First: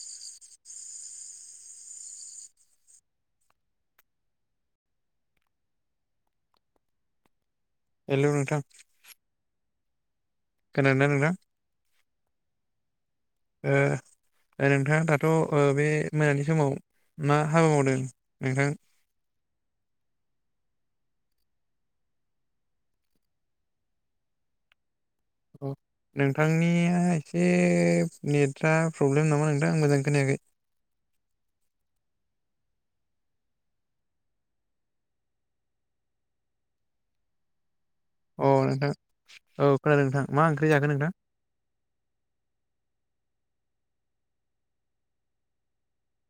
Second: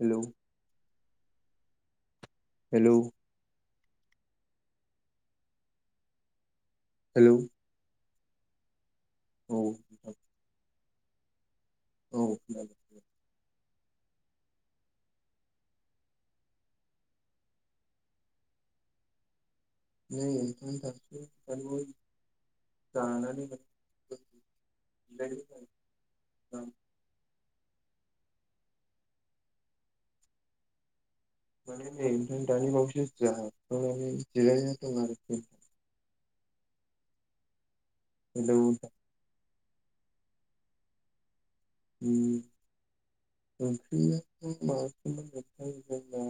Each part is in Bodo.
हेल' हेलौ हेलौ हेलौ नोंथां। औ खोनादों ना नोंथा? औ ओ ओ नोंथाङा दाथ' बे मोनानि समाव मा हाबा मावदों नोंथां? [unintelligible] [unintelligible] जानानै नोंथांनिया- बे नेटफ्रा प्रब्लेम नामा नोंथां आं मोजां खोनायाखै माने नै दानि बावैसो जाखांनानै जिरायना दं आरोखि अ नोंथां औ खोनादों नोंथां मा ओंख्रि जागोन नोंथां? उ ओंख्रिया माबासोमोन जोंना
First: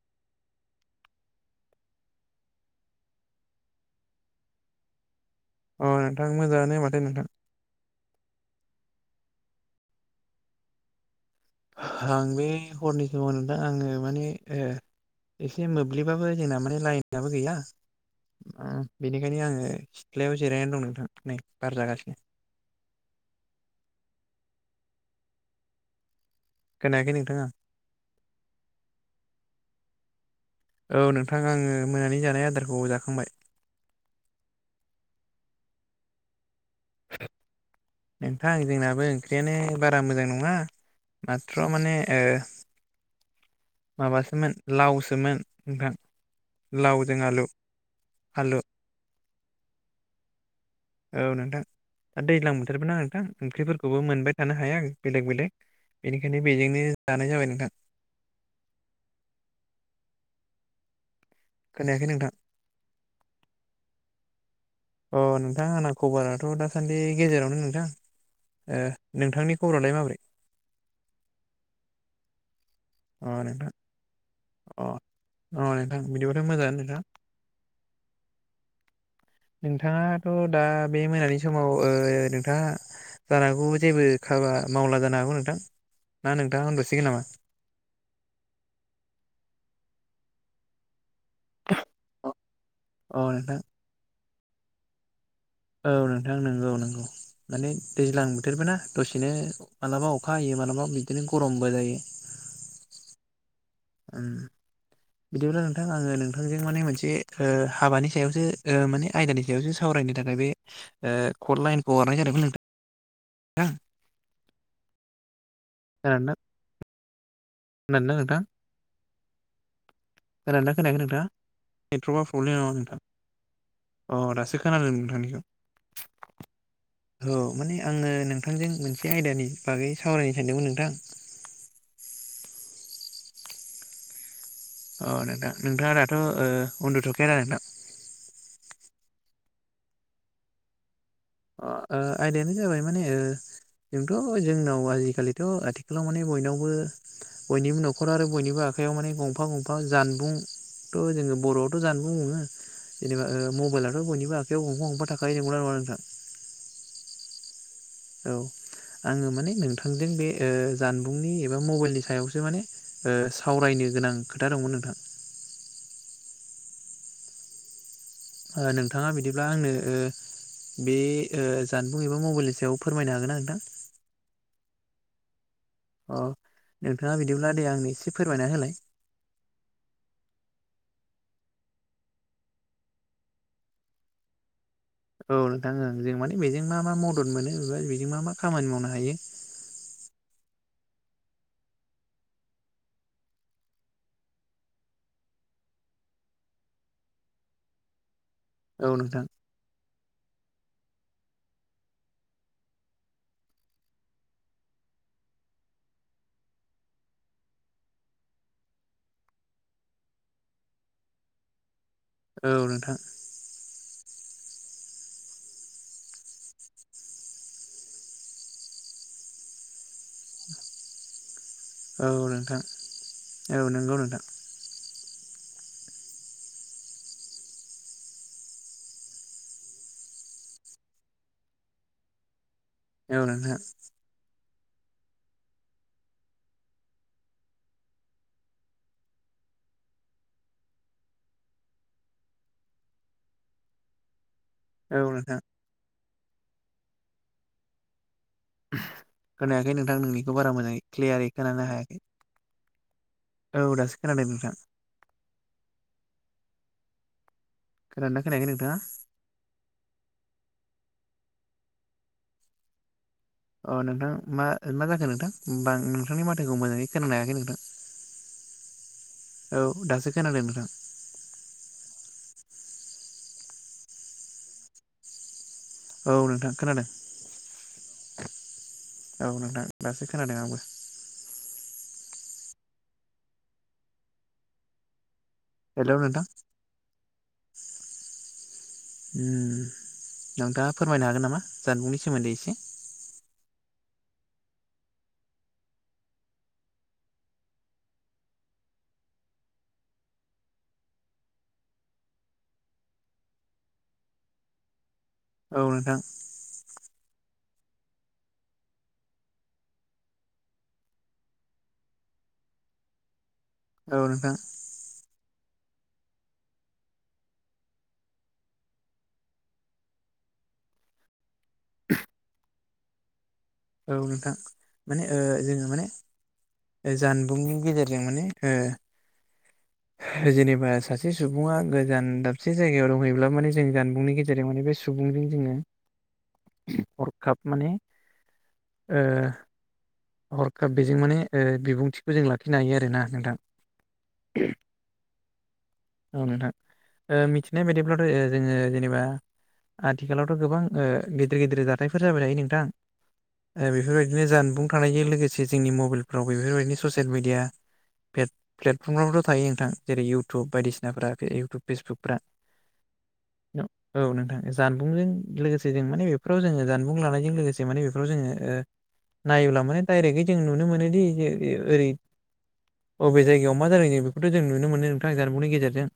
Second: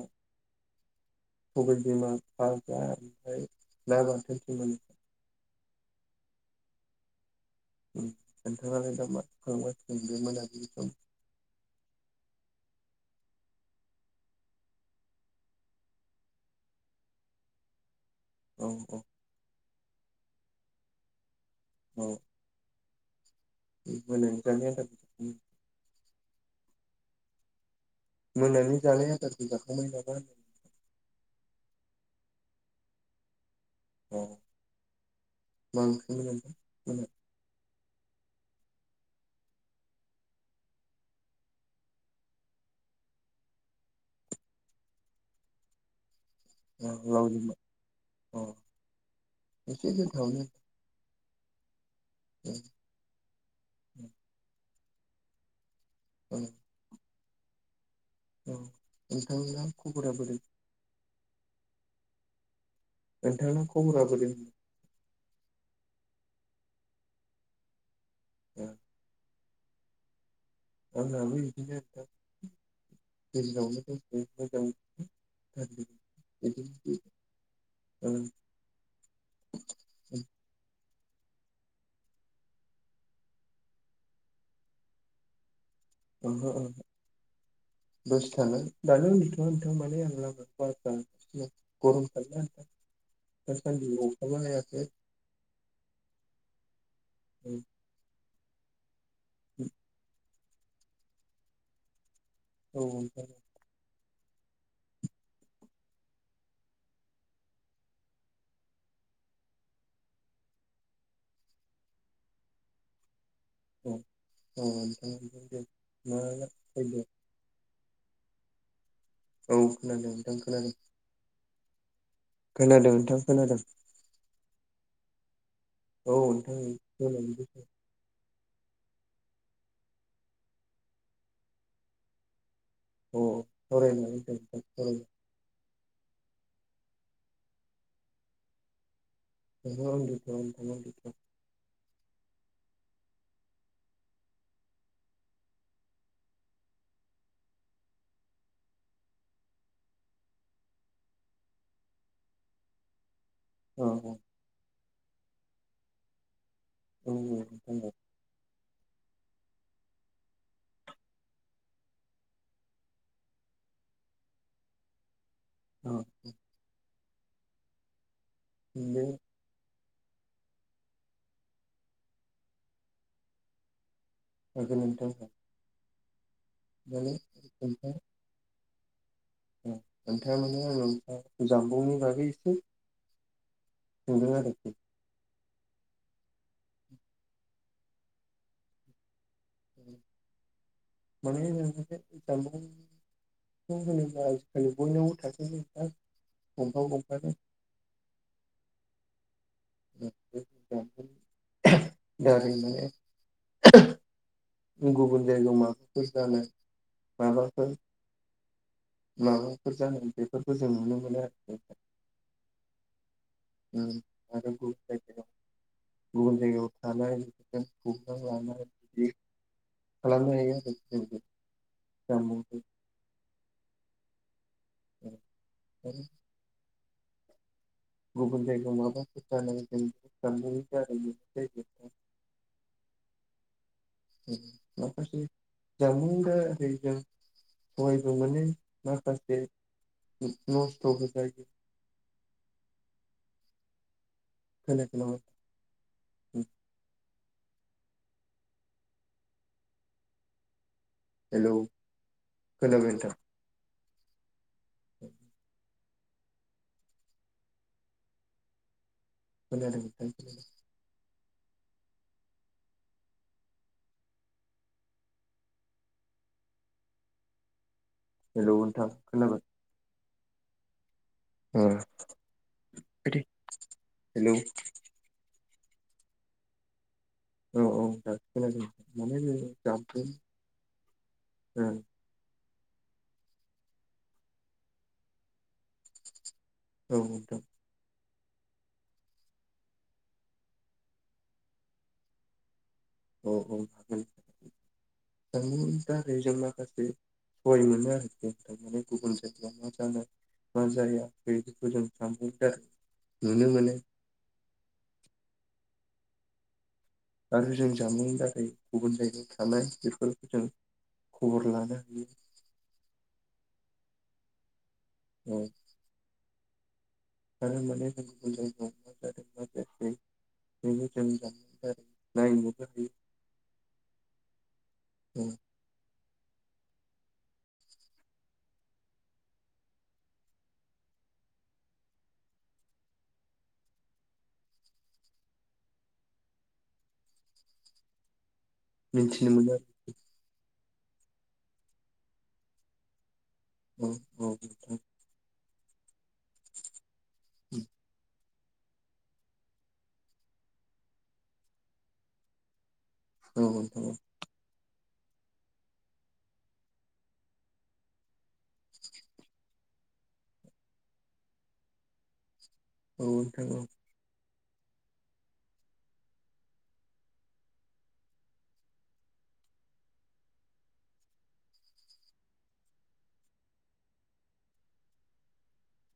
सबाय बिमा फजा ओमफ्राय ना बाथोन सोमोन। अ नोंथां मोजाङानो माथो नोंथां नोंथांङालाय दा माथो खालामगासिगोन बे मोनाबिलि सम? आं बे हरनि समाव नोंथां आङो माने ओ एसे मोब्लिबाबो जोंना माने लाइनाबो गैया औ औ बेनिखायनो आङो सिथ्लायाव जिरायनानै दं नोंथां नै बार औ जागासिनो। मोनानि जानाय आदारखौ खोनायाखै नोंथां आं- मोनानि जानाय आदारखौ जाखांबाय नामा होनदों औ नोंथां आङो मोनानि जानाय आदारखौ औ जाखांबाय। अ मा ओंख्रिमोन नोंथा नोंथां जोंनाबो ओंख्रियानो बारा मोजां नङा माथ्र माने ओ माबासोमोन लावसोमोन नोंथां- औ लावजों मा अ आलु एसे गोथावानो। औ नोंथां दा दैज्लां बोथोरबो ना नोंथां ओंख्रिफोरखौबो मोनबाय थानो हाया बेलेग बेलेग औ बेनिखायनो बेजोंनो जानाय जाबाय नोंथां। औ नोंथांना खबरा बोरै? खोनायाखै नोंथां नोंथांना खबरा बोरै? अ नोंथां आंना खबराथ' दासान्दि गेजेरावनो नोंथां ओ नोंथांनि ओ नोंथांनि खबरालाय माबोरै? आंनाबो बिदिनो आरो अ नोंथां गेजेरावनो दंथ'यो। अ मोजां अ गाज्रि नोंथां बिदिबाथ' बिदिनो मोजाङानो नोंथां ओ नोंथाङाथ' दा बे मोनानि समाव ओ नोंथाङा जानो हागौ जेबो हाबा मावला जानो हागौ नोंथां? ना ओहो नोंथां ओहो होनथ'सिगोन नामा दसे थागोन दानो उन थ'वा नोंथां आं माने लामायावसो बार अ नोंथां [inaudible] [inaudible] औ नोंथां नंगौ नंगौ औ माने दैज्लां बोथोरबो ना दसेनो मालाबा अ खा हायो मालाबा बिदिनो गरमबो जायो। औ नोंथां उम बिदिब्ला नोंथां आङो नोंथांजों माने मोनसे ओ हाबानि सायावसो ओ माने आयदानि सायावसो साव रायनो थाखाय बे ओ कल लाइनखौ हरनाय जादोंमोन नोंथां औ औ खोनादोंना [inaudible] खोनादोंना नोंथां? औ खोनादों नोंथां खोनादोंना खोनादों खोनायाखै नोंथाङा नेटवर्कआ प्रब्लेम नामा खोनादों नोंथां खोनादों अ दासो खोनादों नोंथांनिखौ। औ औ नोंथां माने आङो नों थांजों मोनसे आयदानि बागै सावरायनो सानदोंमोन नोंथां अ सावरायनो हागोन दे अ नोंथां नोंथाङा दाथ' ओ उन्दुथ'खाया ना नोंथां? [inaudible] अ ओ आयदायानो जाबाय माने ओ जोंथ' जोंनाव आजिखालिथ' आथिखालाव माने बयनावबो बयनिबो न'खर आरो बयनिबो आखायाव माने गंफा गंफा जानबुं थ' जोङो बर'आवथ' जानबुं बुङो जेनबा औ मबाइलाथ' बयनिबो आखायाव गंफा गंफा थाखायो नंगौना नङा नोंथां? उम नंगौ औ आङो माने नोंथांजों बे ओ जानबुंनि एबा मबाइलनि सायावसो माने ओ सावरायनो गोनां खोथा दंमोन नोंथां। औ बे नोंथाङा बिदिब्ला आंनो बे जानबुं ओ एबा मबाइलनि सायाव फोरमायनो हागोन ना नोंथां? हागोन नोंथां अ माने नोंथाङा बिदिब्ला दे नोंथां आंनो एसे फोरमायना होलाय नोंथाङा माने आंनाव जानबुंनि बागै एसे सोंदों आरो औ नोंथां ओं जों माने बेजों मा मा मदद मोनो बेजों मा मा खामानि मावनो हायो [unintelligible] होनोबा आजिखालि बयनावबो थाखो जा गंफा गंफानो औ नोंथां [inaudible] गुबुन जायगायाव माबाफोर जानो माबाफोर माबाफोर जानाय बेफोरखौ जों नुनो मोनो [inaudible] औ नोंथां [inaudible] गुबुन जायगायाव थानाय [unintelligible] खालामनो हायो आरो [inaudible] औ नोंथां जामबुंजों औ नंगौ नोंथां। [inaudible] गुगोल पेखौ माबोरै बाहायगोन जानबुंनि दारै [unintelligible] [unintelligible] [unintelligible] जानबुंनि दारै जों सहायबो मोनो माखासे नस्थ'बो जायो। [inaudible] खोनायाखै औ नामा नोंथां [inaudible] खोनायाखै नोंथां नोंनिखौ बारा मोजाङै क्लियारै हेलौ खोनानो हायाखै। खोनाबाय नोंथां। औ दासो खोनाबाय नोंथां। [inaudible] खोनादों ना खोनायाखै नोंथाङा? खोनादों नोंथां। अ नोंथां मा मा जाखो नोंथां ओमबा नोंथांनि माथोखौ मोजाङै खोनानो हायाखै नोंथां। हेल नोंथा खोनाबाय? औ दासो खोनादों नोंथां। हेलौ औ नोंथां खोनादों। औ औ दासो खोनादों माने औ नोंथां दासो खोनादों आंबो [unintelligible] ओं हेलौ नोंथां। औ नोंथां [inaudible] उम नोंथाङा फोरमायनो हागोन नामा जानबुंनि सोमोन्दै इसे औ औ हागोन जानबुंनि दारै जों माखासे सहय मोनो आरोखि थारमाने गुबुन जायगाव मा जानो मा जाया बेफोरखौ जों जानबुंनि दारै नुनो मोनो, औ नोंथां। आरो जों जामुंनि दारै गुबुन जायगायाव थानाय बेफोरखौ जों खबर लानो हायो। औ नोंथां। औ आरो माने जों गुबुन जायगायाव मा जादों मा? ए बेनो जों [unintelligible] नायनोबो हायो। औ नोंथां माने ओ औ जोङो माने जानबुंनि गेजेरजों माने ओ जेनेबा सासे सुबुङा गोजान दाबसे जायगायाव दंहैब्ला माने जों जानबुंनि गेजेराव माने बे बे सुबुंजों जोङो हरखाब माने ओ मिथिनो मोनो आर हरखाब बेजों माने ओ बिबुंथिखो जों लाखिनो हायो आरोना नोंथां? औ औ नोंथां। औ नोंथां ओ मिथिनाय बायदिब्लाथ' ओ जोङो जेनेबा आथिखालावथ' गोबां ओ गिदिर गिदिर जाथायफोर जाबाय थायो नोंथां। औ ओ नोंथां बेफोरबायदिनो जानबुं थानायजों लोगोसे जोंनि मबाइलफ्राव बेफोरबायदिनो ससेल मिडिया पेट प्लेटफ्रमावबोथ' थायो नोंथां जेरै इउटुब बायदिसिनाफ्रा इउटुब फेसबुकफ्रा औ नोंथां औ नोंथां जानबुंजों लोगोसे जों माने बेफोराव जोङो जानबुं लानायजों लोगोसे माने बेफोराव जोङो ओ नायोब्ला माने दाइरेगै जों नुनो मोनोदि जे ओ ओरै अबे जायगायाव मा जालायदों बेखौथ' जों नुनो मोनो नोंथां जानबुंनि गेजेरजों।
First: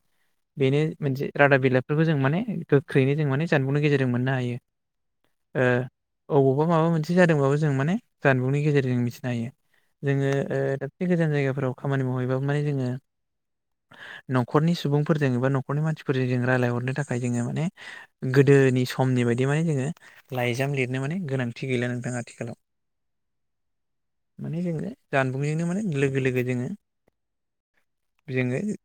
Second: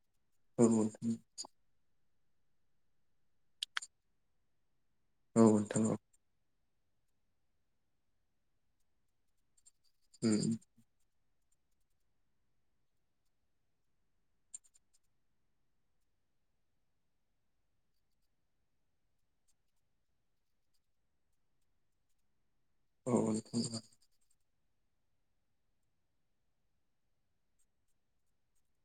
औ बेनो नोंथां मोनसे रादाब बिलाइफोरखौ जों माने गोख्रैनो जों माने जानबुंनि गेजेरजों मोननो हायो। औ नोंथां औ बवा माबा मोनसे जादोंबाबो जों माने जानबुंनि गेजेरजों मिथिनो हायो जोङो उम ओह दाख गोजान जायगाफोराव खामानि मावहैबाबो माने जोङो न'खरनि सुबुंफोरजों एबा न'खरनि मानसिफोरजों जों रायज्लायहरनो थाखाय जोङो माने गोदो दोनि समनि बायदि माने जोङो लाइजाम लिरनो माने गोनांथि गैला नोंथां आथिखालाव औ औ [unintelligible] माने जोङो जानबुंजोंनो माने लोगो लोगो जोङो जोङो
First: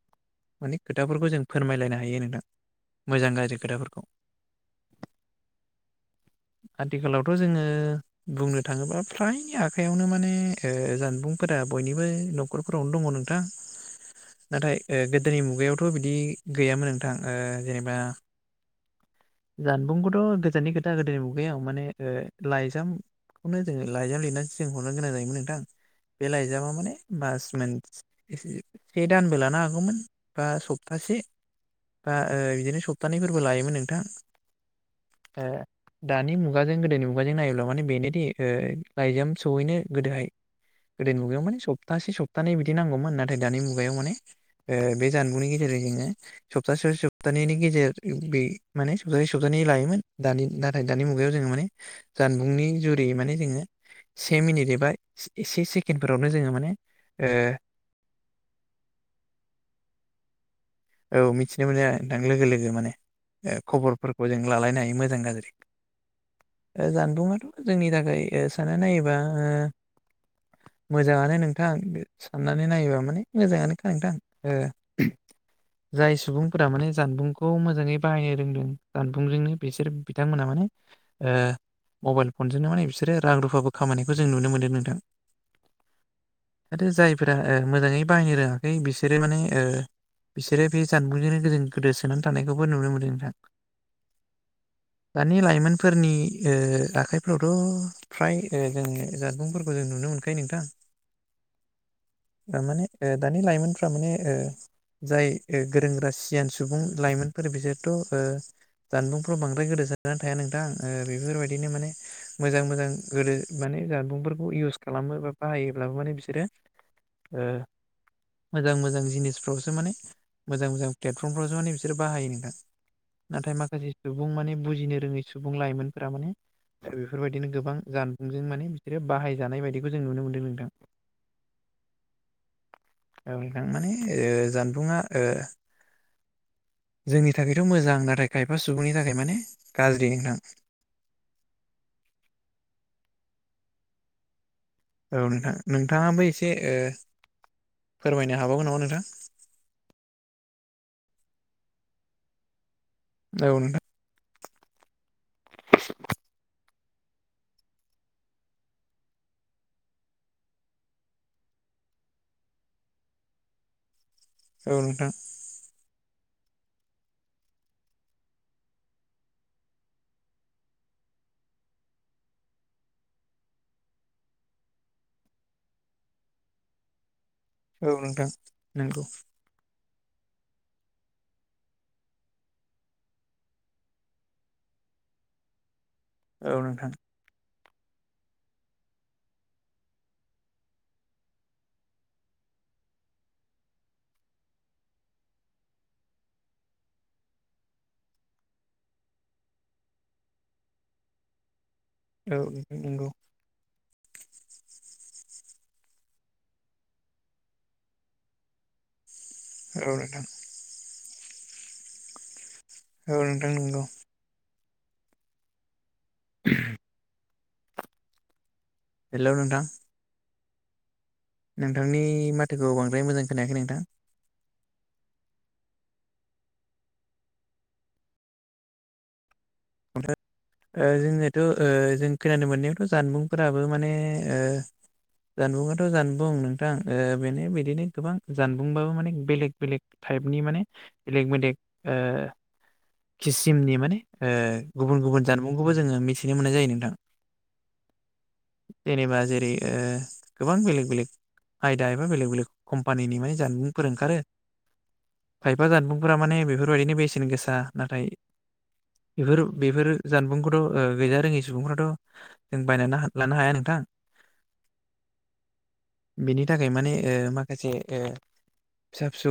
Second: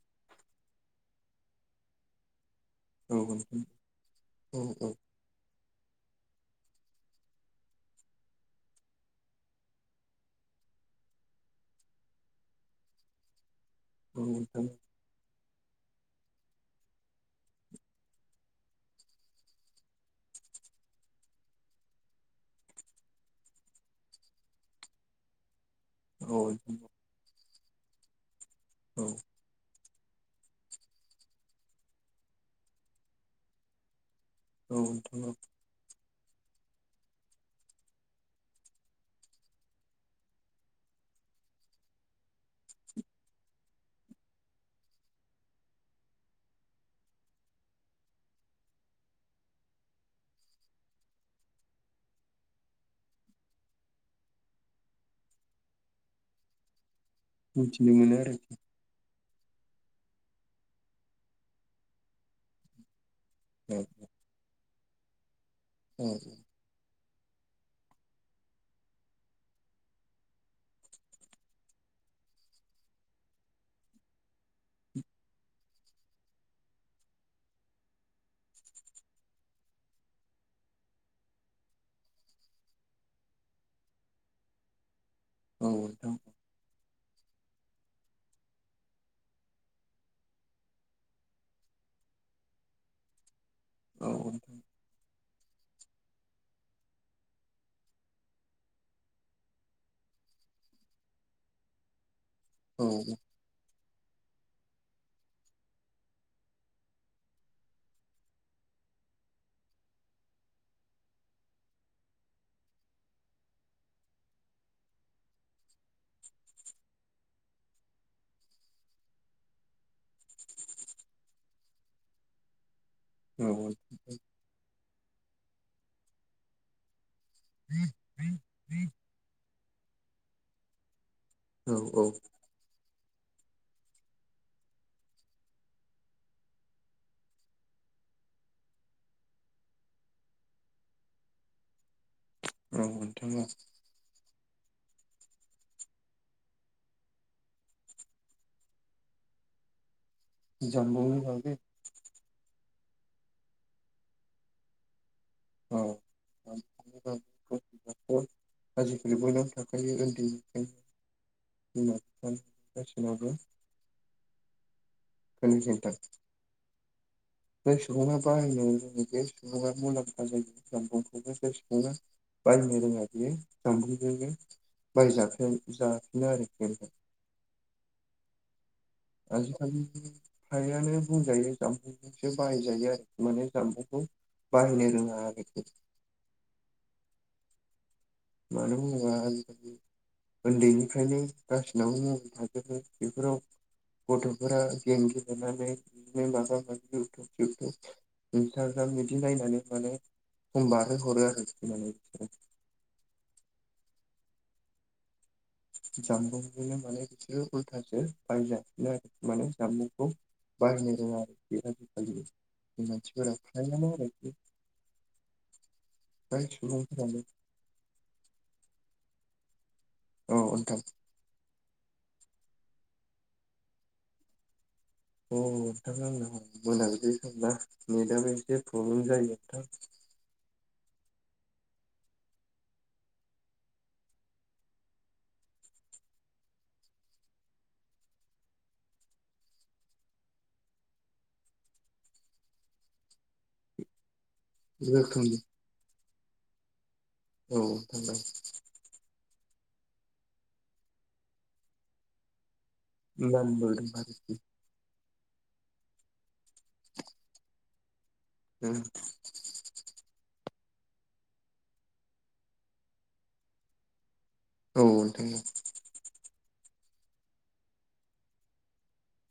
माने खोथाफोरखौ जों फोरमायलायनो हायो नोंथां औ मोजां गाज्रि नोंथां खोथाफोरखौ औ औ आथिखालावथ' जोङो बुंनो थाङोबा फ्रायनि आखायावनो माने ओ जानबुंफोरा बयनिबो न'खरफोरावनो दङ नोंथां औ नोंथां नाथाय ओ गोद दोनि मुगायावथ' बिदि गैयामोन नोंथां ओह जेनेबा जानबुंखौथ' गोजाननि खोथा गोदोनि मुगायाव माने ओह लाइजामखौनो जोङो लाइजाम लिरनानैसो जों हरनो गोनां जायोमोन नोंथां बे औ लाइजामा नोंथां माने मास मोन ए से औ सेदानबो लानो हागौमोन बा सप्तासे बा ओ बिदिनो सप्तानै औथ [unintelligible] दानि मुगाजों गोदोनि मुगाजों नायोब्ला माने बेनोदि लाइजाम सहैनो गोदोहाय। गोदो मुगायाव माने सप्तासे सप्तानैै बिदि नांगौमोन नाथाय दानि मुगायाव माने बे जानबुंनि गेजेराव स्तासे सप्तानैनि गेजेर बे माने सप्तसे सप्तानै लायोमोन दानि नाथाय दानि मुगायाव जोङो माने जानबुंनि जुरै माने जोङो से मिनिट एबा सेसे सेकेन्डफोरावनो जोङो माने ओ मिथिनो मोनो आरोखि औ मिथिनो मोनो नोंथां लोगो लोगो माने खबरफोरखौ जों लालायनो हायो मोजां गाज्रि औ जानबुंङाथ' जोंनि थाखाय साना नायोबा मोजाङानो नोंथां साननानै नायोबा माने मोजाङानोखा नोंथां ओ जाय सुबुंफोरा माने जानबुंखौ मोजाङै बाहायनो रोंदों जानबुंजोंनो बिसोर बिथांमोना माने मबाइल फनजोंनो माने बिसोरो रां रुफाबो खामायनायखौ जों नुनो मोनदों नोंथां औ दं आरो जायफोरा ओ मोजाङै बाहायनो रोङाखै बिसोरो माने ओ बिसोरो बे जानबुंजोंनो गो गोदोसोनानै थानायखौबो नुनो मोनदों नोंथां औ दानि लाइमोनफोरनि आखाइफ्रावथ' फ्राय ओ जोङो जानबुंफोरखौ जों नुनो मोनखायो नोंथां औ माने दानि लाइमोन फ्राइ माने ओ जाय गोरों गोरा सियान सुबुं लाइमोनफोर बिसोरथ' ओ जानबुंफ्राव बांद्राय गोदोसोनानानै थाया नोंथां ओ बेफोरबायदिनो माने मोजां मोजां गोदो माने जानबुंफोरखौ इउस खालामो बा बाहायोब्लाबो माने बिसोरो ए मोजां मोजां जिनिसफ्रावसो माने मोजां मोजां प्लेटफर्मफ्रावसो माने बिसोर बाहायो नोंथां औ नाथाय माखासे सुबुं माने बुजिनो रोङै सुबुं लाइमोनफोरा माने बेफोरबायदिनो गोबां जानबुंजों माने बिसोरो बाहायजानाय बायदिखौ जों नुनो मोनदों नोंथां औ औ औ नोंथां माने ओ जानबुंङा ओ जोंनि थाखायथ' मोजां नाथाय खायफा सुबुंनि थाखाय माने गाज्रि नोंथां औ मोनथाम औ नोंथां नोंथाङाबो एसे ओ फोरमायनो हाबावगौ नामा नोंथां जानबुंनि बागै औ नोंथां औ [inaudible] आजिखालि बयनावबो थाखायो उन्दैनिफ्राय बिमा बिफानाव गासैनावबो औ नोंथां [unintelligible] जाय सुबुङा बाहायनायाव [inaudible] बे सुबुङा मुलाम्फा जायो [inaudible] मखौबो जाय सुबङा बाहायनो रोङा बियो जानबुंजोंनो [unintelligible] औ नोंथां नंगौ आजि खालि हायानो बुंजायो जामफुंसो बाहायजायो आरो माने जामफुंखौ बाहायनो रोङा आरो [inaudible] औ नोंथां मानो बुङा आजिखालि उन्दैनिफ्रायनो गासिनावबो मबाइल थाजोबो बेफोराव गथ'फोरा गेम गेलेनानै बिदिनो माबामाबि जथुब बिदि नायनानै माने सम बारहो हरो आरो नायनानै औ नोंथां नंगौ जामबुंजोंनो माने बिसोरो उल्थासो बाहायजाफिनो आरो माने औ जामबुंखौ नोंथां बाहायनो रोङा आरो आरोखि आजिखालि औ मानसिफोरा नोंथां नंगौ फ्रायानो आरो बिदि फ्राय सुबुंफोरानो हेल' नोंथां औ नोंथां नोंथांनि माथोखौ बांद्राय मोजां खोनायाखै नोंथां अ नोंथां आंनाव मोनाबिलि सानना नेटआबो एसे प्रब्लेम जायो नोंथां ओ जोंनि थ' जों खोनानो मोननायावथ' जानबुंफोराबो माने ओ जानबुङाथ' जानबुं नोंथां बेनो बिदिनो गोबां जानबुंबाबो माने बेलेग बेलेक था टाइपनि माने इलेकमेक किसिमनि माने गुबुन गुबुन रोखोमनि जानबुंखौबो जोङो मिथिनो मोननाय जायो नोंथां औ नोंथां औ जेनेबा जेरै ओ गोबां बेलेग बेलेग आयदा एबा बेलेग बेलेग कम्पानिनि औ मानि नामबो दं जानबुंफोर ओंखारो आरोखि खायफा जानबुंफोरा माने बेफोरबायदिनो बेसेन गोसा नाथाय औ बेफोर बेफोर जानबुंखौथ' गैजा रोङै सुबुंफ्राथ' जों बायनानै लानो हाया नोंथां औ नोंथां औ बेनि थाखाय माने ओ माखासे ओ फिसा फिसौ